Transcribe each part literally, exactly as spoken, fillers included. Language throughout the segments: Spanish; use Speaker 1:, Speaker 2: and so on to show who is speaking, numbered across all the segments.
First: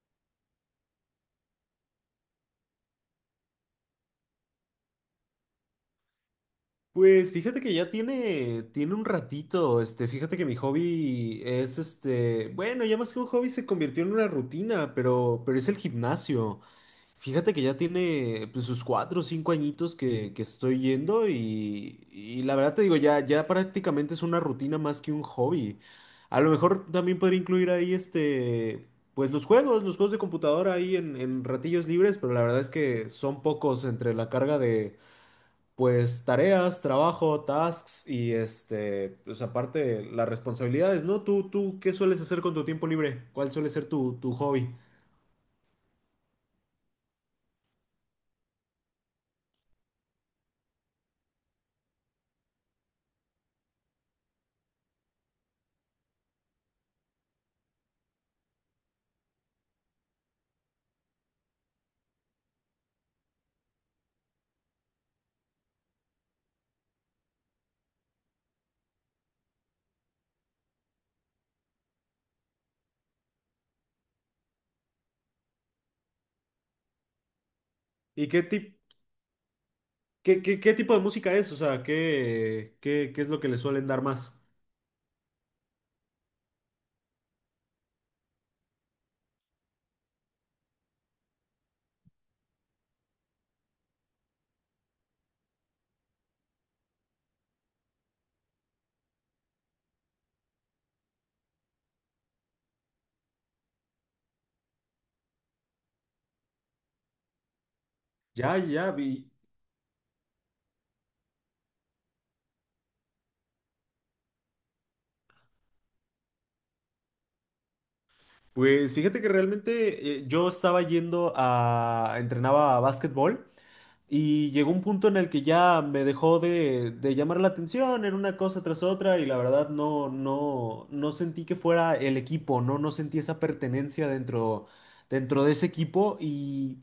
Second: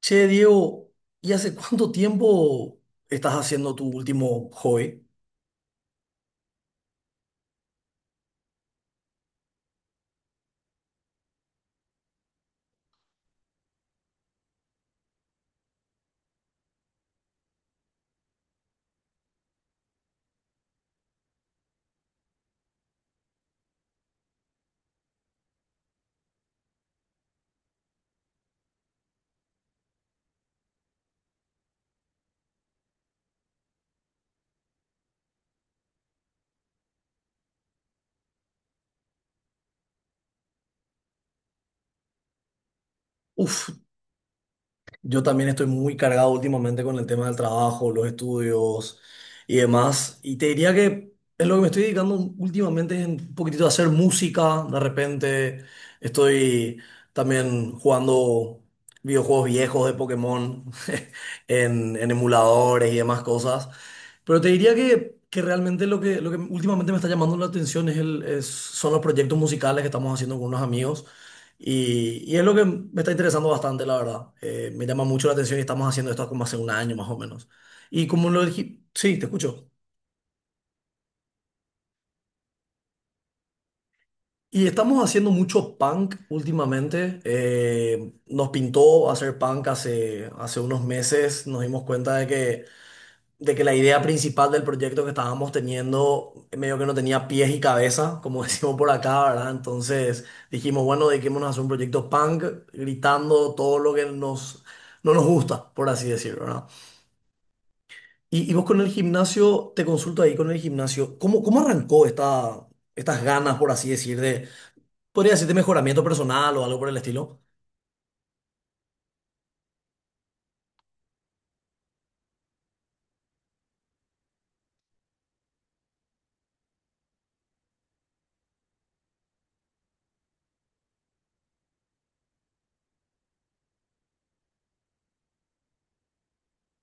Speaker 1: Che, Diego, ¿y hace cuánto tiempo estás haciendo tu último hobby?
Speaker 2: Pues fíjate que ya tiene, tiene un ratito, este, fíjate que mi hobby es este, bueno, ya más que un hobby se convirtió en una rutina, pero, pero es el gimnasio. Fíjate que ya tiene pues, sus cuatro o cinco añitos que, que estoy yendo y, y la verdad te digo, ya, ya prácticamente es una rutina más que un hobby. A lo mejor también podría incluir ahí este, pues los juegos, los juegos de computadora ahí en, en ratillos libres, pero la verdad es que son pocos entre la carga de pues tareas, trabajo, tasks y este, pues aparte las responsabilidades, ¿no? Tú, tú, ¿qué sueles hacer con tu tiempo libre? ¿Cuál
Speaker 1: Uf,
Speaker 2: suele ser tu, tu hobby?
Speaker 1: yo también estoy muy cargado últimamente con el tema del trabajo, los estudios y demás. Y te diría que en lo que me estoy dedicando últimamente es un poquitito a hacer música. De repente estoy también jugando videojuegos viejos de Pokémon en, en emuladores y demás cosas. Pero te diría que, que realmente lo que, lo que últimamente me está llamando la atención es el, es- son los proyectos musicales que estamos haciendo con unos amigos. Y, y es lo que me está interesando bastante, la verdad. Eh, me llama mucho la atención y estamos haciendo esto como hace un año más o menos. Y
Speaker 2: ¿Y
Speaker 1: como
Speaker 2: qué
Speaker 1: lo
Speaker 2: tip,
Speaker 1: dije, sí, te escucho.
Speaker 2: qué, qué, qué tipo de música es? O sea, ¿qué, qué, qué es lo que le suelen dar más?
Speaker 1: Y estamos haciendo mucho punk últimamente. Eh, nos pintó hacer punk hace, hace unos meses. Nos dimos cuenta de que de que la idea principal del proyecto que estábamos teniendo medio que no tenía pies y cabeza, como decimos por acá, ¿verdad? Entonces dijimos, bueno, dediquémonos a hacer un proyecto punk, gritando todo lo que nos, no nos gusta, por así decirlo, ¿verdad? Y, y
Speaker 2: Ya,
Speaker 1: vos con el
Speaker 2: ya vi.
Speaker 1: gimnasio, te consulto ahí con el gimnasio, ¿cómo, ¿cómo arrancó esta, estas ganas, por así decir, de, podría decirte mejoramiento personal o algo por el estilo?
Speaker 2: Pues fíjate que realmente eh, yo estaba yendo a, entrenaba a básquetbol y llegó un punto en el que ya me dejó de, de llamar la atención, era una cosa tras otra y la verdad no, no, no sentí que fuera el equipo, no, no sentí esa pertenencia dentro, dentro de ese equipo y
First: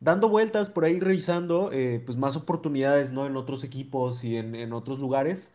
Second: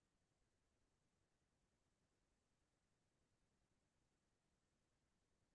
Speaker 2: dando vueltas por ahí revisando eh, pues más oportunidades, ¿no? En otros equipos y en, en otros lugares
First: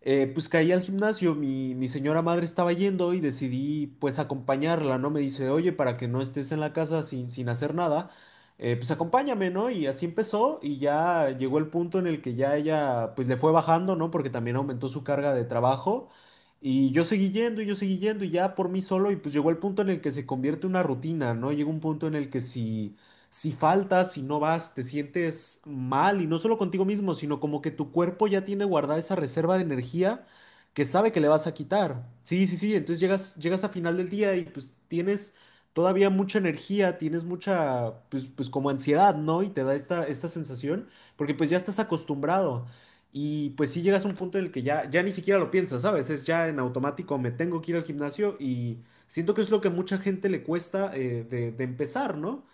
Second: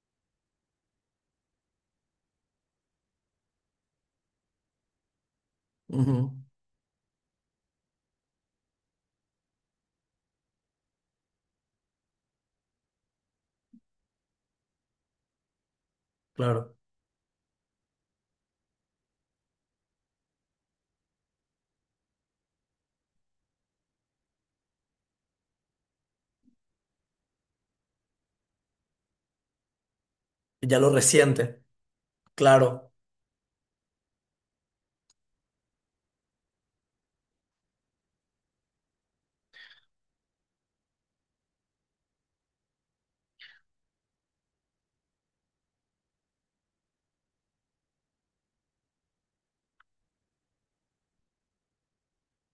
Speaker 2: eh, pues caí al gimnasio, mi, mi señora madre estaba yendo y decidí pues acompañarla, ¿no? Me dice, oye, para que no
Speaker 1: Ujú,
Speaker 2: estés en la casa sin, sin hacer nada, eh, pues acompáñame, ¿no? Y así empezó y ya llegó el punto en el que ya ella pues le fue bajando, ¿no? Porque también aumentó su carga de trabajo
Speaker 1: claro,
Speaker 2: y yo seguí yendo y yo seguí yendo y ya por mí solo y pues llegó el punto en el que se convierte en una rutina, ¿no? Llegó un punto en el que si si faltas, si no vas, te sientes mal y no solo contigo mismo, sino como que tu cuerpo ya tiene guardada esa reserva de energía
Speaker 1: ya
Speaker 2: que
Speaker 1: lo
Speaker 2: sabe que le vas a
Speaker 1: reciente,
Speaker 2: quitar. Sí, sí, sí,
Speaker 1: claro.
Speaker 2: entonces llegas, llegas a final del día y pues tienes todavía mucha energía, tienes mucha, pues, pues como ansiedad, ¿no? Y te da esta, esta sensación, porque pues ya estás acostumbrado. Y pues sí llegas a un punto en el que ya, ya ni siquiera lo piensas, ¿sabes? Es ya en automático, me tengo que ir al gimnasio y siento que es lo que a mucha gente le cuesta eh, de de empezar, ¿no?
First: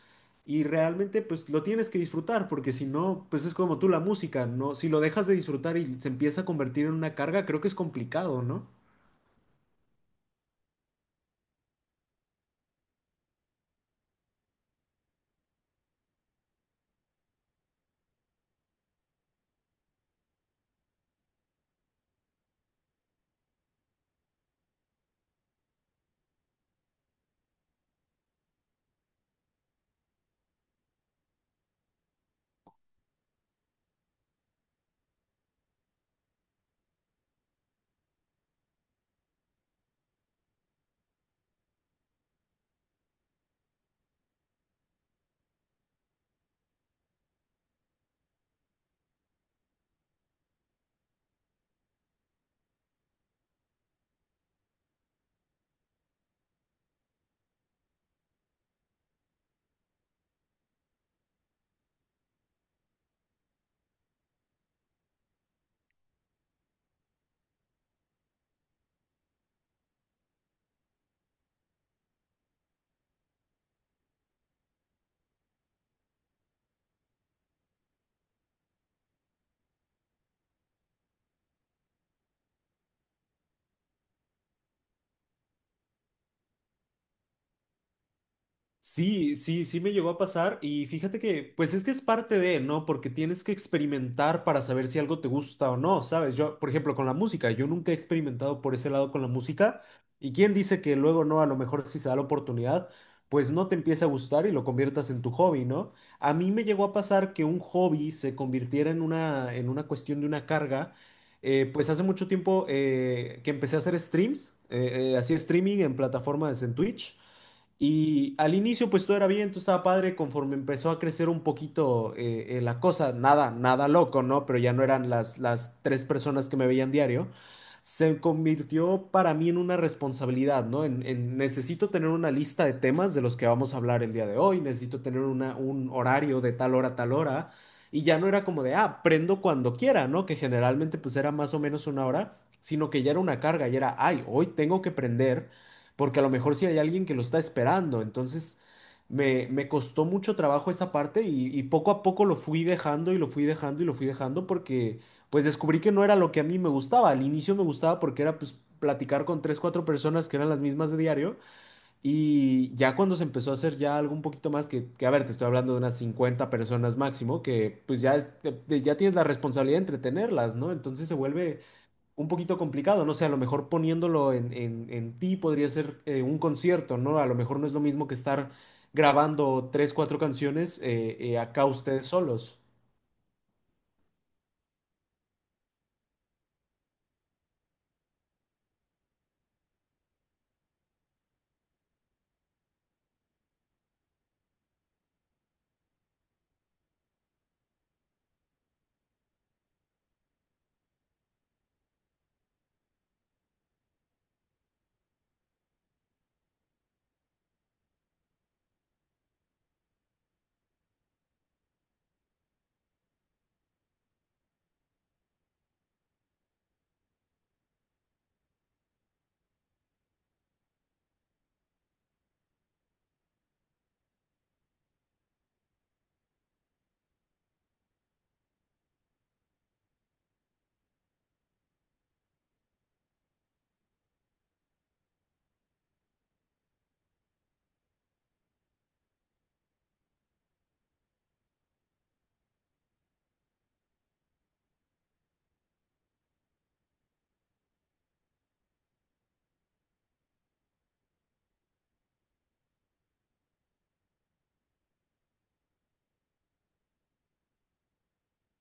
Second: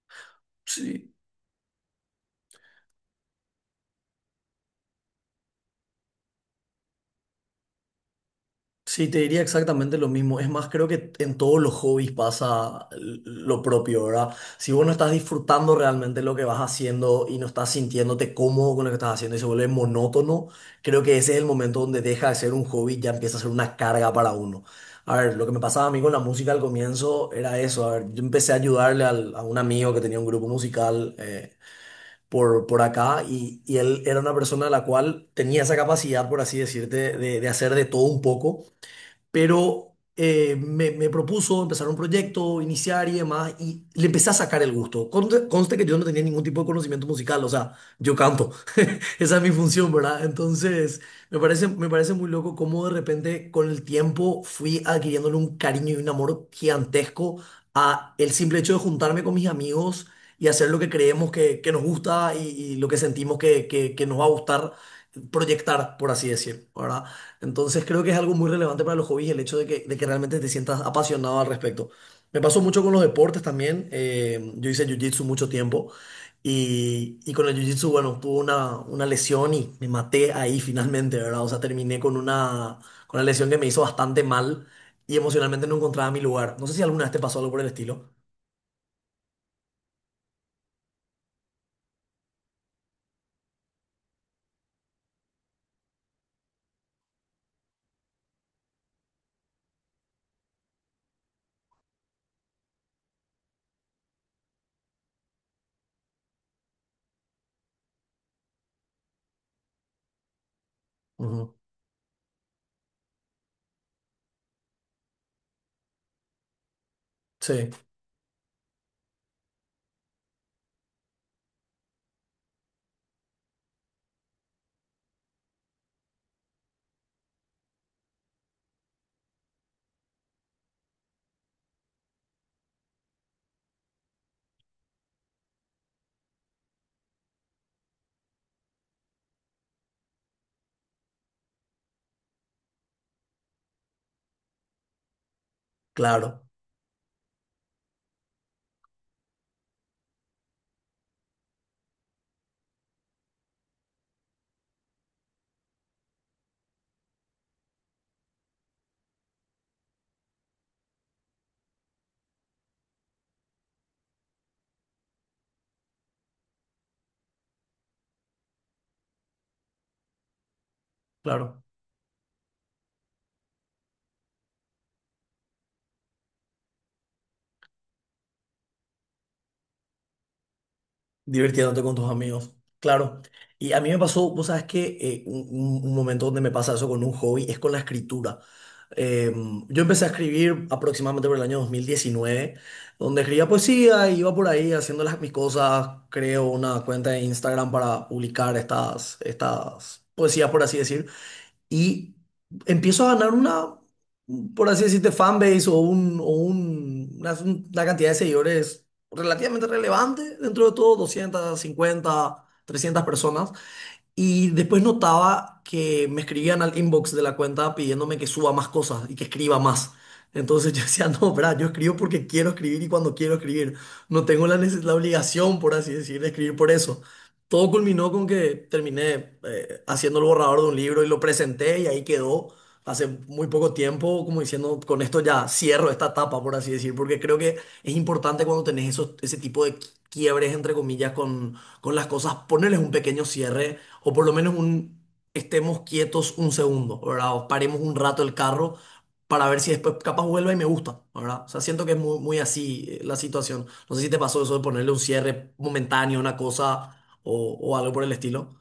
Speaker 2: Y
Speaker 1: Sí.
Speaker 2: realmente pues lo tienes que disfrutar, porque si no, pues es como tú la música, ¿no? Si lo dejas de disfrutar y se empieza a convertir en una carga, creo que es complicado, ¿no?
Speaker 1: Sí, te diría exactamente lo mismo. Es más, creo que en todos los hobbies pasa l- lo propio, ¿verdad? Si vos no estás disfrutando realmente lo que vas haciendo y no estás sintiéndote cómodo con lo que estás haciendo y se vuelve monótono, creo que ese es el momento donde deja de ser un hobby y ya empieza a ser una carga para uno. A ver, lo que me pasaba a mí con la música al comienzo era eso. A ver, yo empecé a ayudarle al- a un amigo que tenía un grupo musical. eh, por, por acá y, y él era una persona a la cual tenía esa capacidad, por así decirte, de, de hacer de todo un poco pero eh, me, me propuso empezar un proyecto, iniciar y demás, y le empecé a sacar el gusto. Conte- Conste que yo no tenía ningún tipo de conocimiento musical, o sea, yo canto, esa es mi función, ¿verdad? Entonces, me parece, me parece muy loco cómo de repente con el tiempo fui adquiriéndole un cariño y un amor gigantesco a el simple hecho de juntarme con mis amigos y hacer lo que creemos que, que nos gusta y, y lo que sentimos que, que, que nos va a gustar proyectar, por así decir, ¿verdad? Entonces, creo que es algo muy relevante para los hobbies el hecho de que, de que realmente te sientas apasionado al respecto. Me pasó mucho con los deportes también. eh, yo hice jiu-jitsu mucho tiempo. Y, y con el jiu-jitsu, bueno, tuve una, una lesión y me maté ahí finalmente, ¿verdad? O sea, terminé con una, con una lesión que me hizo bastante mal y emocionalmente no encontraba mi lugar. No sé si alguna vez te pasó algo por el estilo.
Speaker 2: Sí, sí, sí me llegó a pasar y fíjate que, pues es que es parte de, ¿no? Porque tienes que experimentar para saber si algo te gusta o no, ¿sabes? Yo, por ejemplo, con la música, yo nunca he experimentado por ese lado con la música y quién dice que luego no, a lo mejor si se da la oportunidad, pues no te empieza a gustar y lo conviertas en tu hobby, ¿no? A mí me llegó a pasar que un hobby se convirtiera en una, en una cuestión de una carga.
Speaker 1: Ujú.
Speaker 2: Eh, pues hace mucho tiempo eh, que empecé a hacer streams, eh, eh, hacía streaming en plataformas en Twitch.
Speaker 1: Sí,
Speaker 2: Y al inicio pues todo era bien, todo estaba padre, conforme empezó a crecer un poquito eh, eh, la cosa, nada, nada loco, ¿no? Pero ya no eran las, las tres personas que me veían diario, se convirtió para mí en una responsabilidad, ¿no? En, en necesito tener una lista de temas de los que vamos a hablar el día de hoy, necesito tener una, un horario de tal hora a tal hora, y ya no era como de, ah, prendo cuando quiera, ¿no? Que generalmente pues era más o menos una hora, sino que ya era una carga, y era, ay, hoy tengo que prender porque a lo
Speaker 1: claro,
Speaker 2: mejor sí hay alguien que lo está esperando. Entonces me, me costó mucho trabajo esa parte y, y poco a poco lo fui dejando y lo fui dejando y lo fui dejando porque pues descubrí que no era lo que a mí me gustaba. Al inicio me gustaba porque era pues platicar con tres, cuatro personas que eran las mismas de diario y ya cuando se empezó a hacer ya algo un poquito más que, que a ver, te estoy hablando de unas cincuenta personas máximo, que pues ya, es- te- te- ya tienes la responsabilidad de entretenerlas, ¿no? Entonces se vuelve
Speaker 1: claro.
Speaker 2: un poquito complicado, no sé, a lo mejor poniéndolo en, en- en ti podría ser eh, un concierto, ¿no? A lo mejor no es lo mismo que estar grabando tres, cuatro canciones eh, eh, acá
Speaker 1: Divirtiéndote con
Speaker 2: ustedes
Speaker 1: tus amigos,
Speaker 2: solos.
Speaker 1: claro. Y a mí me pasó, vos sabes que eh, un, un- un momento donde me pasa eso con un hobby es con la escritura. Eh, yo empecé a escribir aproximadamente por el año dos mil diecinueve, donde escribía poesía, iba por ahí haciendo las, mis cosas, creo una cuenta de Instagram para publicar estas, estas poesías, por así decir y empiezo a ganar una, por así decirte, fanbase o, un, o un- una, una cantidad de seguidores relativamente relevante, dentro de todo, doscientas cincuenta trescientas personas. Y después notaba que me escribían al inbox de la cuenta pidiéndome que suba más cosas y que escriba más. Entonces yo decía, no, bra, yo escribo porque quiero escribir y cuando quiero escribir. No tengo la, neces- la obligación, por así decir, de escribir por eso. Todo culminó con que terminé eh, haciendo el borrador de un libro y lo presenté y ahí quedó hace muy poco tiempo, como diciendo, con esto ya cierro esta etapa, por así decir, porque creo que es importante cuando tenés esos, ese tipo de quiebres, entre comillas, con las cosas, ponerles un pequeño cierre o por lo menos un estemos quietos un segundo, ¿verdad? O paremos un rato el carro para ver si después capaz vuelve y me gusta, ¿verdad? O sea, siento que es muy, muy así eh, la situación. No sé si te pasó eso de ponerle un cierre momentáneo a una cosa o, o algo por el estilo.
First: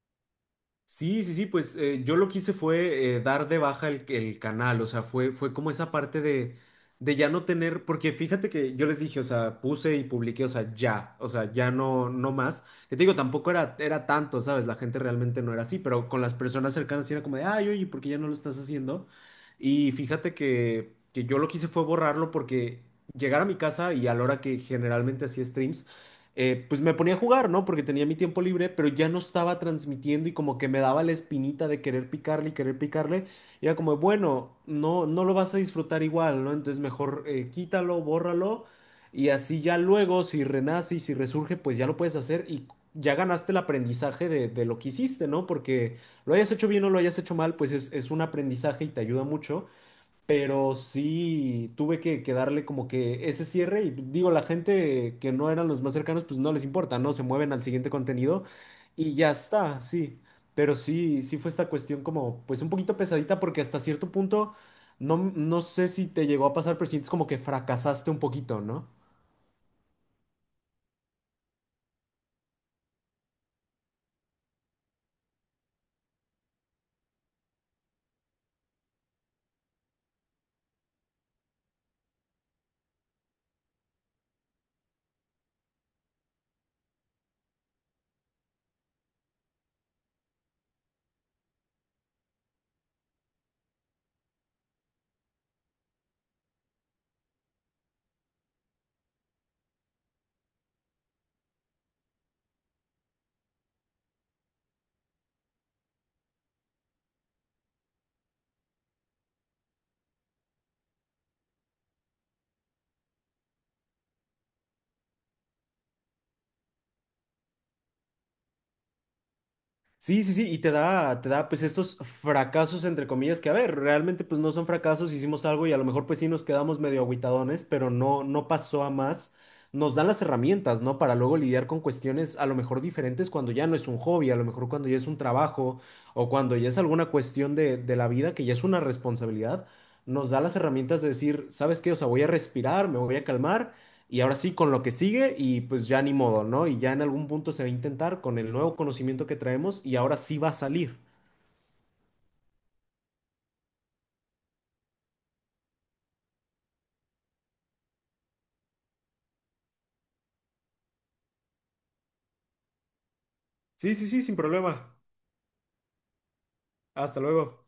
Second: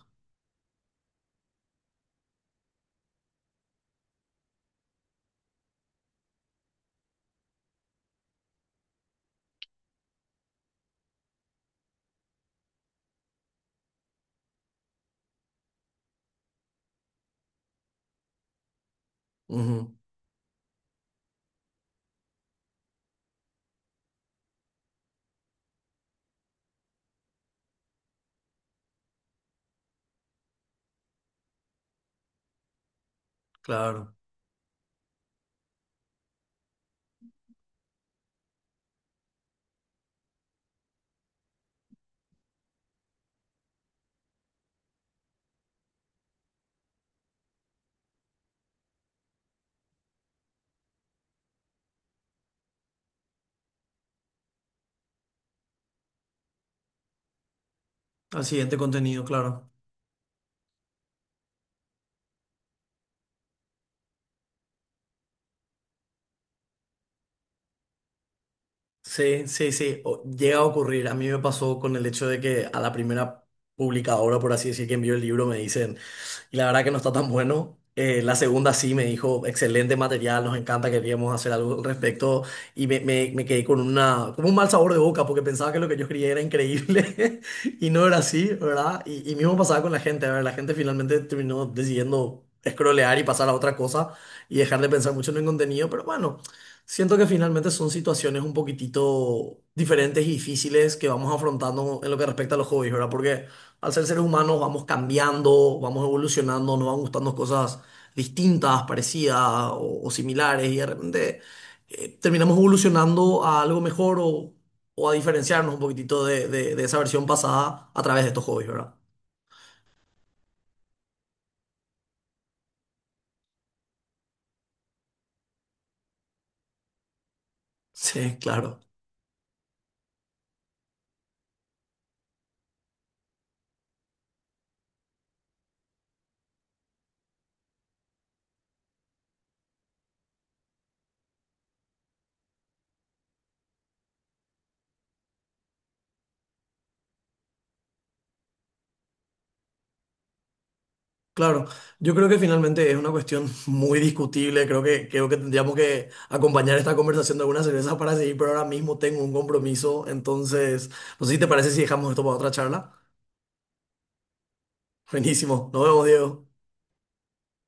Speaker 2: Sí, sí, sí, pues eh, yo lo que hice fue eh, dar de baja el, el canal, o sea, fue, fue como esa parte de, de ya no tener, porque fíjate que yo les dije, o sea, puse y publiqué, o sea, ya, o sea, ya no, no más. Que te digo, tampoco era, era tanto, ¿sabes? La gente realmente no era así, pero con las personas cercanas sí era como de, ay, oye, ¿por qué ya no lo estás haciendo?
Speaker 1: Ujú,
Speaker 2: Y fíjate que, que yo lo que hice fue borrarlo porque llegar a mi casa y a la hora que generalmente hacía streams, eh, pues me ponía a jugar, ¿no? Porque tenía mi tiempo libre, pero ya no estaba transmitiendo y como que me daba la espinita de querer picarle y querer picarle. Y era como,
Speaker 1: claro.
Speaker 2: bueno, no, no lo vas a disfrutar igual, ¿no? Entonces mejor eh, quítalo, bórralo y así ya luego, si renace y si resurge, pues ya lo puedes hacer y ya ganaste el aprendizaje de, de lo que hiciste, ¿no? Porque lo hayas hecho bien o lo hayas hecho mal, pues es, es un aprendizaje y te ayuda mucho. Pero sí tuve que, que darle como que ese cierre y digo, la gente que no eran los más cercanos, pues no les importa, ¿no? Se mueven al siguiente
Speaker 1: Al
Speaker 2: contenido
Speaker 1: siguiente
Speaker 2: y
Speaker 1: contenido,
Speaker 2: ya
Speaker 1: claro.
Speaker 2: está, sí. Pero sí, sí fue esta cuestión como, pues un poquito pesadita porque hasta cierto punto, no, no sé si te llegó a pasar, pero sientes como que fracasaste un poquito, ¿no?
Speaker 1: Sí, sí, sí, o- llega a ocurrir. A mí me pasó con el hecho de que a la primera publicadora, por así decir, que envió el libro, me dicen, y la verdad que no está tan bueno. Eh, la segunda sí me dijo, excelente material, nos encanta, queríamos hacer algo al respecto, y me, me- me quedé con una, como un mal sabor de boca, porque pensaba que lo que yo escribía era increíble, y no era así, ¿verdad? Y, y mismo pasaba con la gente, a ver, la gente finalmente terminó decidiendo scrollear y pasar a otra cosa, y dejar de pensar mucho en el contenido, pero bueno. Siento que finalmente son situaciones un poquitito diferentes y difíciles que vamos afrontando en lo que respecta a los hobbies, ¿verdad? Porque al ser seres humanos vamos cambiando, vamos evolucionando, nos van gustando cosas distintas, parecidas o, o similares y de repente eh, terminamos evolucionando a algo mejor o, o a diferenciarnos un poquitito de, de de esa versión pasada a través de estos hobbies, ¿verdad?
Speaker 2: Sí, sí, sí, y te da, te da pues estos fracasos entre comillas que a ver, realmente pues no son fracasos, hicimos algo y a lo mejor pues sí nos quedamos medio agüitadones, pero no,
Speaker 1: Sí,
Speaker 2: no
Speaker 1: claro.
Speaker 2: pasó a más. Nos dan las herramientas, ¿no? Para luego lidiar con cuestiones a lo mejor diferentes cuando ya no es un hobby, a lo mejor cuando ya es un trabajo o cuando ya es alguna cuestión de, de la vida que ya es una responsabilidad. Nos da las herramientas de decir, ¿sabes qué? O sea, voy a respirar, me voy a calmar y ahora sí, con lo que sigue y pues ya ni modo, ¿no? Y ya en algún punto se va a intentar con el nuevo conocimiento que traemos y ahora sí va a salir.
Speaker 1: Claro, yo creo que finalmente es una cuestión muy discutible. Creo que, creo que tendríamos que acompañar esta conversación de algunas cervezas para seguir, pero ahora mismo tengo un compromiso. Entonces, no sé si te parece si dejamos esto para otra charla.
Speaker 2: Sí, sí, sí, sin problema.
Speaker 1: Buenísimo, nos vemos, Diego.
Speaker 2: Hasta luego.